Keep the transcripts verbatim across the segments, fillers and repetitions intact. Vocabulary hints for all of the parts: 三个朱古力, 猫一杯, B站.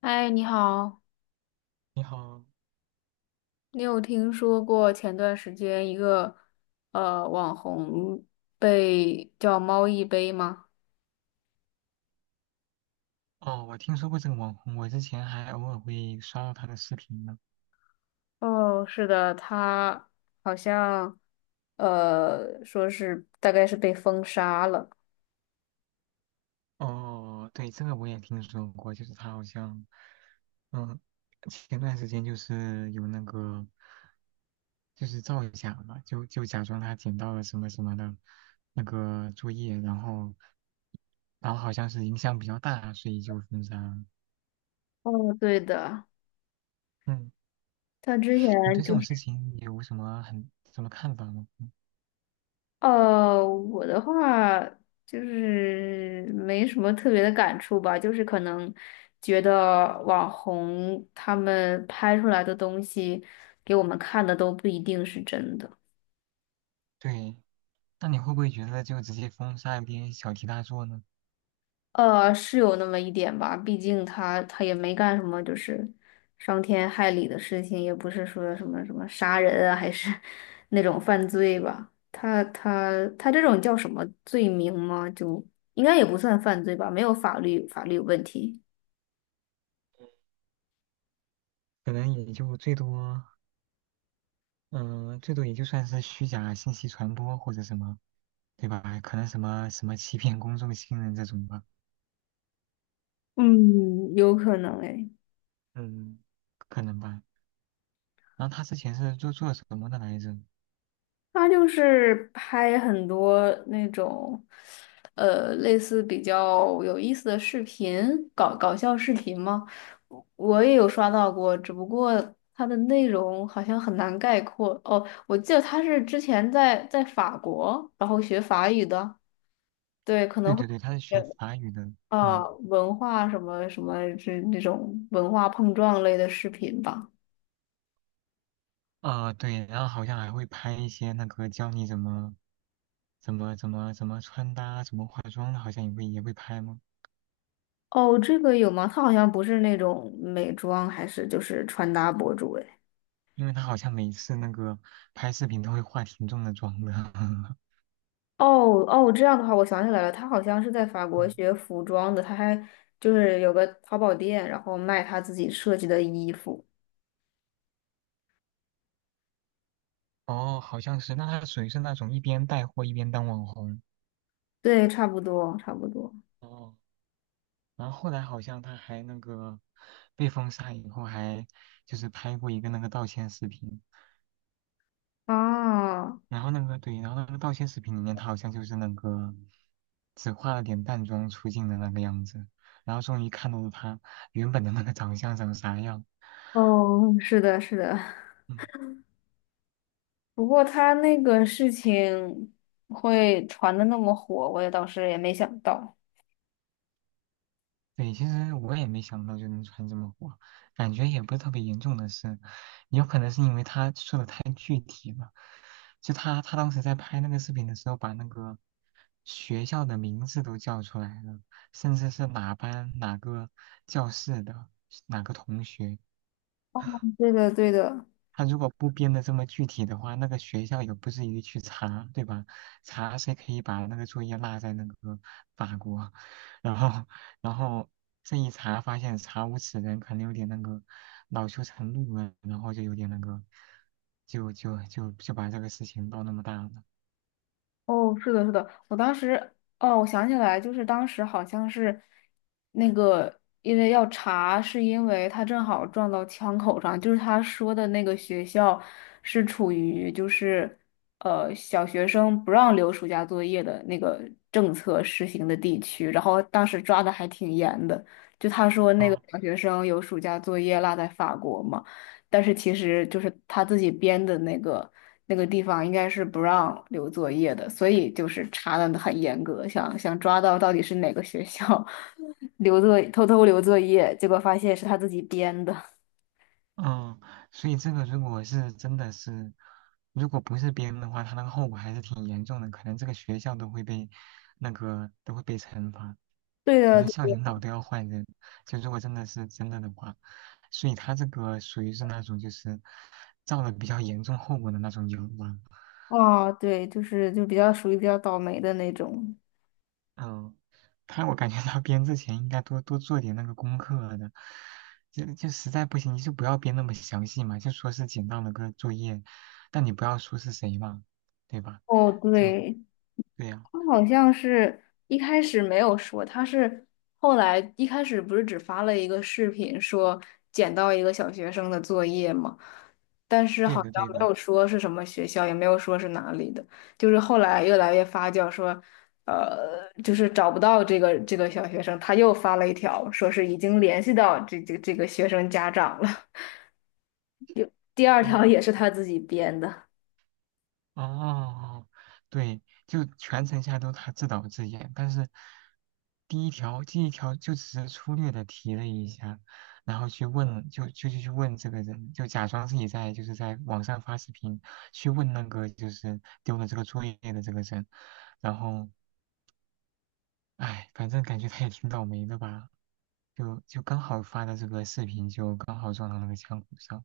嗨，你好，你好。你有听说过前段时间一个呃网红被叫猫一杯吗？哦，我听说过这个网红，我之前还偶尔会刷到他的视频呢。哦，是的，他好像呃说是大概是被封杀了。哦，对，这个我也听说过，就是他好像，嗯，前段时间就是有那个，就是造假嘛，就就假装他捡到了什么什么的那个作业，然后，然后好像是影响比较大，所以就封杀了。哦，对的，嗯，他之前你对这就种事情有什么很什么看法吗？嗯，呃，我的话就是没什么特别的感触吧，就是可能觉得网红他们拍出来的东西给我们看的都不一定是真的，对。那你会不会觉得就直接封杀一篇小题大做呢？呃，是有那么一点吧，毕竟他他也没干什么就是伤天害理的事情，也不是说什么什么杀人啊，还是 那种犯罪吧，他他他这种叫什么罪名吗？就应该也不算犯罪吧，没有法律法律问题。可能也就最多，嗯、最多也就算是虚假信息传播或者什么，对吧？可能什么什么欺骗公众信任这种吧，嗯，有可能诶，嗯，可能吧。然后他之前是做做什么的来着？他就是拍很多那种，呃，类似比较有意思的视频，搞搞笑视频嘛。我我也有刷到过，只不过他的内容好像很难概括。哦，我记得他是之前在在法国，然后学法语的，对，可对能会对对，他是呃学法语的。啊，嗯，文化什么什么这这种文化碰撞类的视频吧。啊、对，然后好像还会拍一些那个教你怎么怎么怎么怎么穿搭、怎么化妆的，好像也会也会拍吗？哦，这个有吗？他好像不是那种美妆，还是就是穿搭博主哎。因为他好像每次那个拍视频都会化挺重的妆的。哦哦，这样的话，我想起来了，他好像是在法嗯，国学服装的，他还就是有个淘宝店，然后卖他自己设计的衣服。哦，好像是，那他属于是那种一边带货一边当网红。对，差不多，差不多。哦，然后后来好像他还那个被封杀以后，还就是拍过一个那个道歉视频。啊，然后那个对，然后那个道歉视频里面，他好像就是那个只化了点淡妆出镜的那个样子，然后终于看到了他原本的那个长相长啥样。哦，是的，是的。嗯。不过他那个事情会传的那么火，我也当时也没想到。对，其实我也没想到就能传这么火，感觉也不是特别严重的事，有可能是因为他说的太具体了。就他他当时在拍那个视频的时候，把那个学校的名字都叫出来了，甚至是哪班哪个教室的哪个同学，对的，对的。他如果不编的这么具体的话，那个学校也不至于去查，对吧？查谁可以把那个作业落在那个法国，然后，然后这一查发现查无此人，可能有点那个恼羞成怒了，然后就有点那个，就就就就把这个事情闹那么大了。哦，是的，是的，我当时，哦，我想起来，就是当时好像是那个，因为要查，是因为他正好撞到枪口上，就是他说的那个学校是处于就是呃小学生不让留暑假作业的那个政策实行的地区，然后当时抓的还挺严的，就他说那个哦，小学生有暑假作业落在法国嘛。但是其实就是他自己编的那个那个地方应该是不让留作业的，所以就是查的很严格，想想抓到到底是哪个学校 留作偷偷留作业，结果发现是他自己编的。嗯，所以这个如果是真的是，如果不是别人的话，他那个后果还是挺严重的，可能这个学校都会被那个都会被惩罚，对可的，能对校领的。导都要换人。就如果真的是真的的话，所以他这个属于是那种就是造了比较严重后果的那种谣吧。哦，对，就是就比较属于比较倒霉的那种。嗯，他我感觉他编之前应该多多做点那个功课的，就就实在不行你就不要编那么详细嘛，就说是简到的个作业，但你不要说是谁嘛，对吧？哦，就对，对呀、他好像是一开始没有说，他是后来一开始不是只发了一个视频说捡到一个小学生的作业嘛，但是对好的像对没的。有说是什么学校，也没有说是哪里的，就是后来越来越发酵说，呃，就是找不到这个这个小学生，他又发了一条说是已经联系到这这这个学生家长了，第二哦。条也是他自己编的。哦，对，就全程下来都他自导自演，但是第一条第一条就只是粗略的提了一下，然后去问，就就就去问这个人，就假装自己在就是在网上发视频去问那个就是丢了这个作业的这个人，然后哎，反正感觉他也挺倒霉的吧，就就刚好发的这个视频就刚好撞到那个枪口上，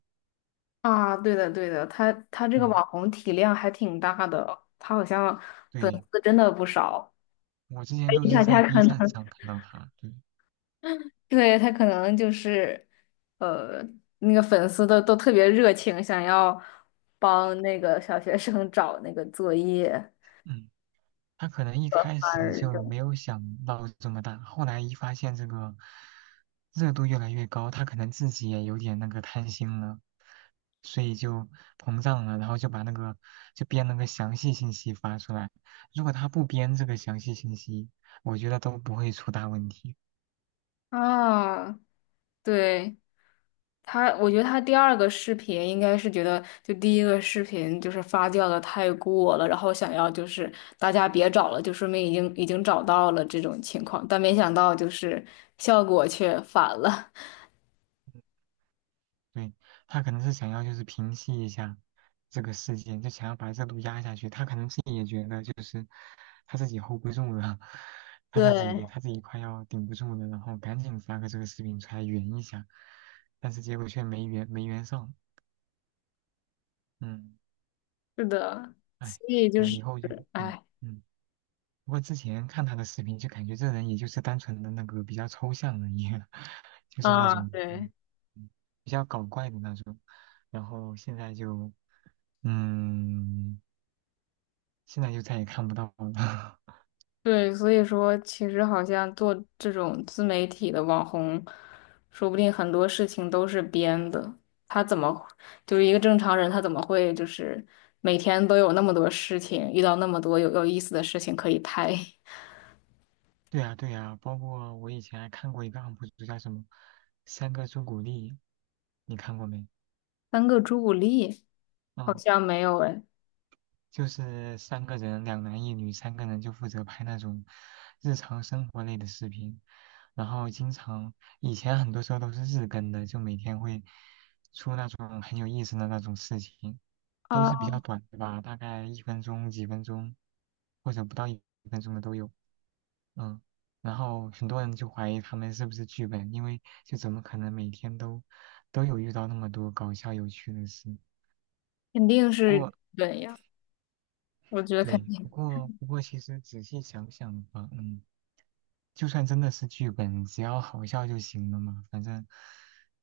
啊，对的，对的，他他这个嗯，网红体量还挺大的，他好像粉对，丝真的不少，我之前所都以是大在 家可 B 能，站上看到他，对，对，他可能就是，呃，那个粉丝都都特别热情，想要帮那个小学生找那个作业、嗯。他可能一做开番始儿这就种。没有想到这么大，后来一发现这个热度越来越高，他可能自己也有点那个贪心了，所以就膨胀了，然后就把那个就编了个详细信息发出来。如果他不编这个详细信息，我觉得都不会出大问题。啊，对，他，我觉得他第二个视频应该是觉得，就第一个视频就是发酵的太过了，然后想要就是大家别找了，就说明已经已经找到了这种情况，但没想到就是效果却反了。对，他可能是想要就是平息一下这个事件，就想要把热度压下去。他可能自己也觉得就是他自己 hold 不住了，他自对，己他自己快要顶不住了，然后赶紧发个这个视频出来圆一下，但是结果却没圆没圆上。嗯，是的，哎，所以就我以是，后就对。哎，嗯。不过之前看他的视频，就感觉这人也就是单纯的那个比较抽象的一个，就是那啊，种嗯对。嗯比较搞怪的那种。然后现在就嗯，现在就再也看不到了。对，所以说其实好像做这种自媒体的网红，说不定很多事情都是编的。他怎么就是一个正常人，他怎么会就是每天都有那么多事情，遇到那么多有有意思的事情可以拍？对呀，对呀，包括我以前还看过一个 U P 主叫什么“三个朱古力”，你看过没？三个朱古力好嗯，像没有哎，就是三个人，两男一女，三个人就负责拍那种日常生活类的视频，然后经常以前很多时候都是日更的，就每天会出那种很有意思的那种事情，都是比啊，较短的吧，大概一分钟、几分钟，或者不到一分钟的都有。嗯，然后很多人就怀疑他们是不是剧本，因为就怎么可能每天都都有遇到那么多搞笑有趣的事？肯定不是过，本呀，我觉得肯对，不定过不过，其实仔细想想吧，嗯，就算真的是剧本，只要好笑就行了嘛，反正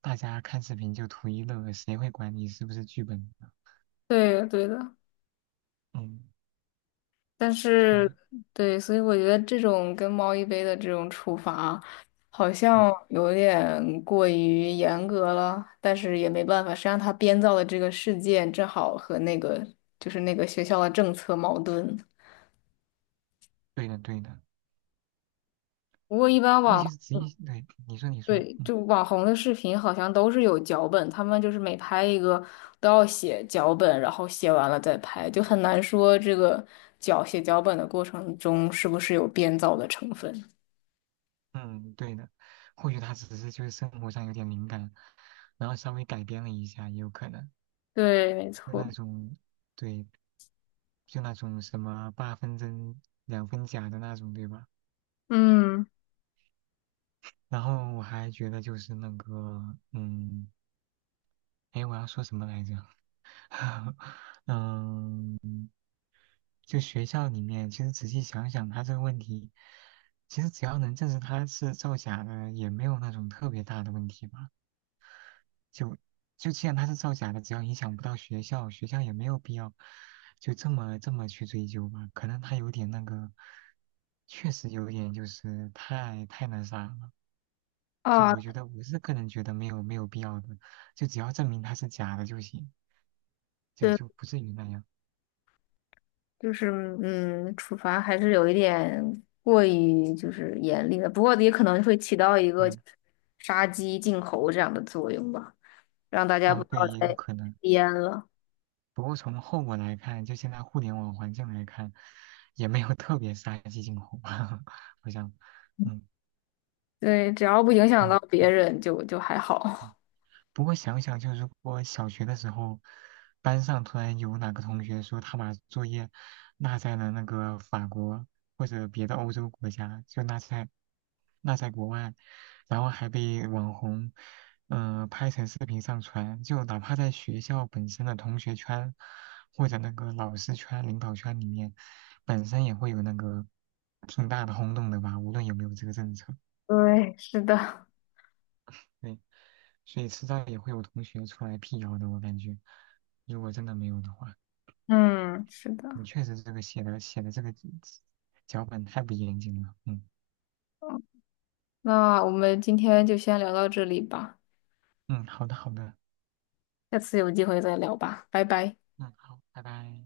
大家看视频就图一乐，谁会管你是不是剧本呢？对的对的。嗯，但所是，以，对，所以我觉得这种跟猫一杯的这种处罚，好嗯，像有点过于严格了，但是也没办法，谁让他编造的这个事件正好和那个就是那个学校的政策矛盾。对的对的。不过一般不过其网，实仔细，对，你说你说。对，就网红的视频好像都是有脚本，他们就是每拍一个都要写脚本，然后写完了再拍，就很难说这个脚写脚本的过程中是不是有编造的成分。嗯，对的，或许他只是就是生活上有点敏感，然后稍微改编了一下，也有可能。对，没就错。那种，对，就那种什么八分真两分假的那种，对吧？嗯，然后我还觉得就是那个，嗯，哎，我要说什么来着？嗯，就学校里面，其实仔细想想，他这个问题，其实只要能证实他是造假的，也没有那种特别大的问题吧。就就既然它是造假的，只要影响不到学校，学校也没有必要就这么这么去追究吧。可能他有点那个，确实有点就是太太那啥了。就啊，我觉得我是个人觉得没有没有必要的，就只要证明它是假的就行，就对，就不至于那样。就是嗯，处罚还是有一点过于就是严厉的，不过也可能会起到一个对，就是杀鸡儆猴这样的作用吧，让大家不哦对，要也有再可能。编了。不过从后果来看，就现在互联网环境来看，也没有特别杀鸡儆猴吧，好像，嗯对，只要不影响到嗯。别人就，就还好。不过想想，就如果小学的时候，班上突然有哪个同学说他把作业落在了那个法国或者别的欧洲国家，就落在落在国外，然后还被网红嗯、呃拍成视频上传，就哪怕在学校本身的同学圈或者那个老师圈、领导圈里面，本身也会有那个挺大的轰动的吧，无论有没有这个政策。对，是的，对，所以迟早也会有同学出来辟谣的，我感觉，如果真的没有的话，嗯，是你的。确实这个写的写的这个脚本太不严谨了，嗯那我们今天就先聊到这里吧，嗯，好的好的，下次有机会再聊吧，拜拜。嗯好，拜拜。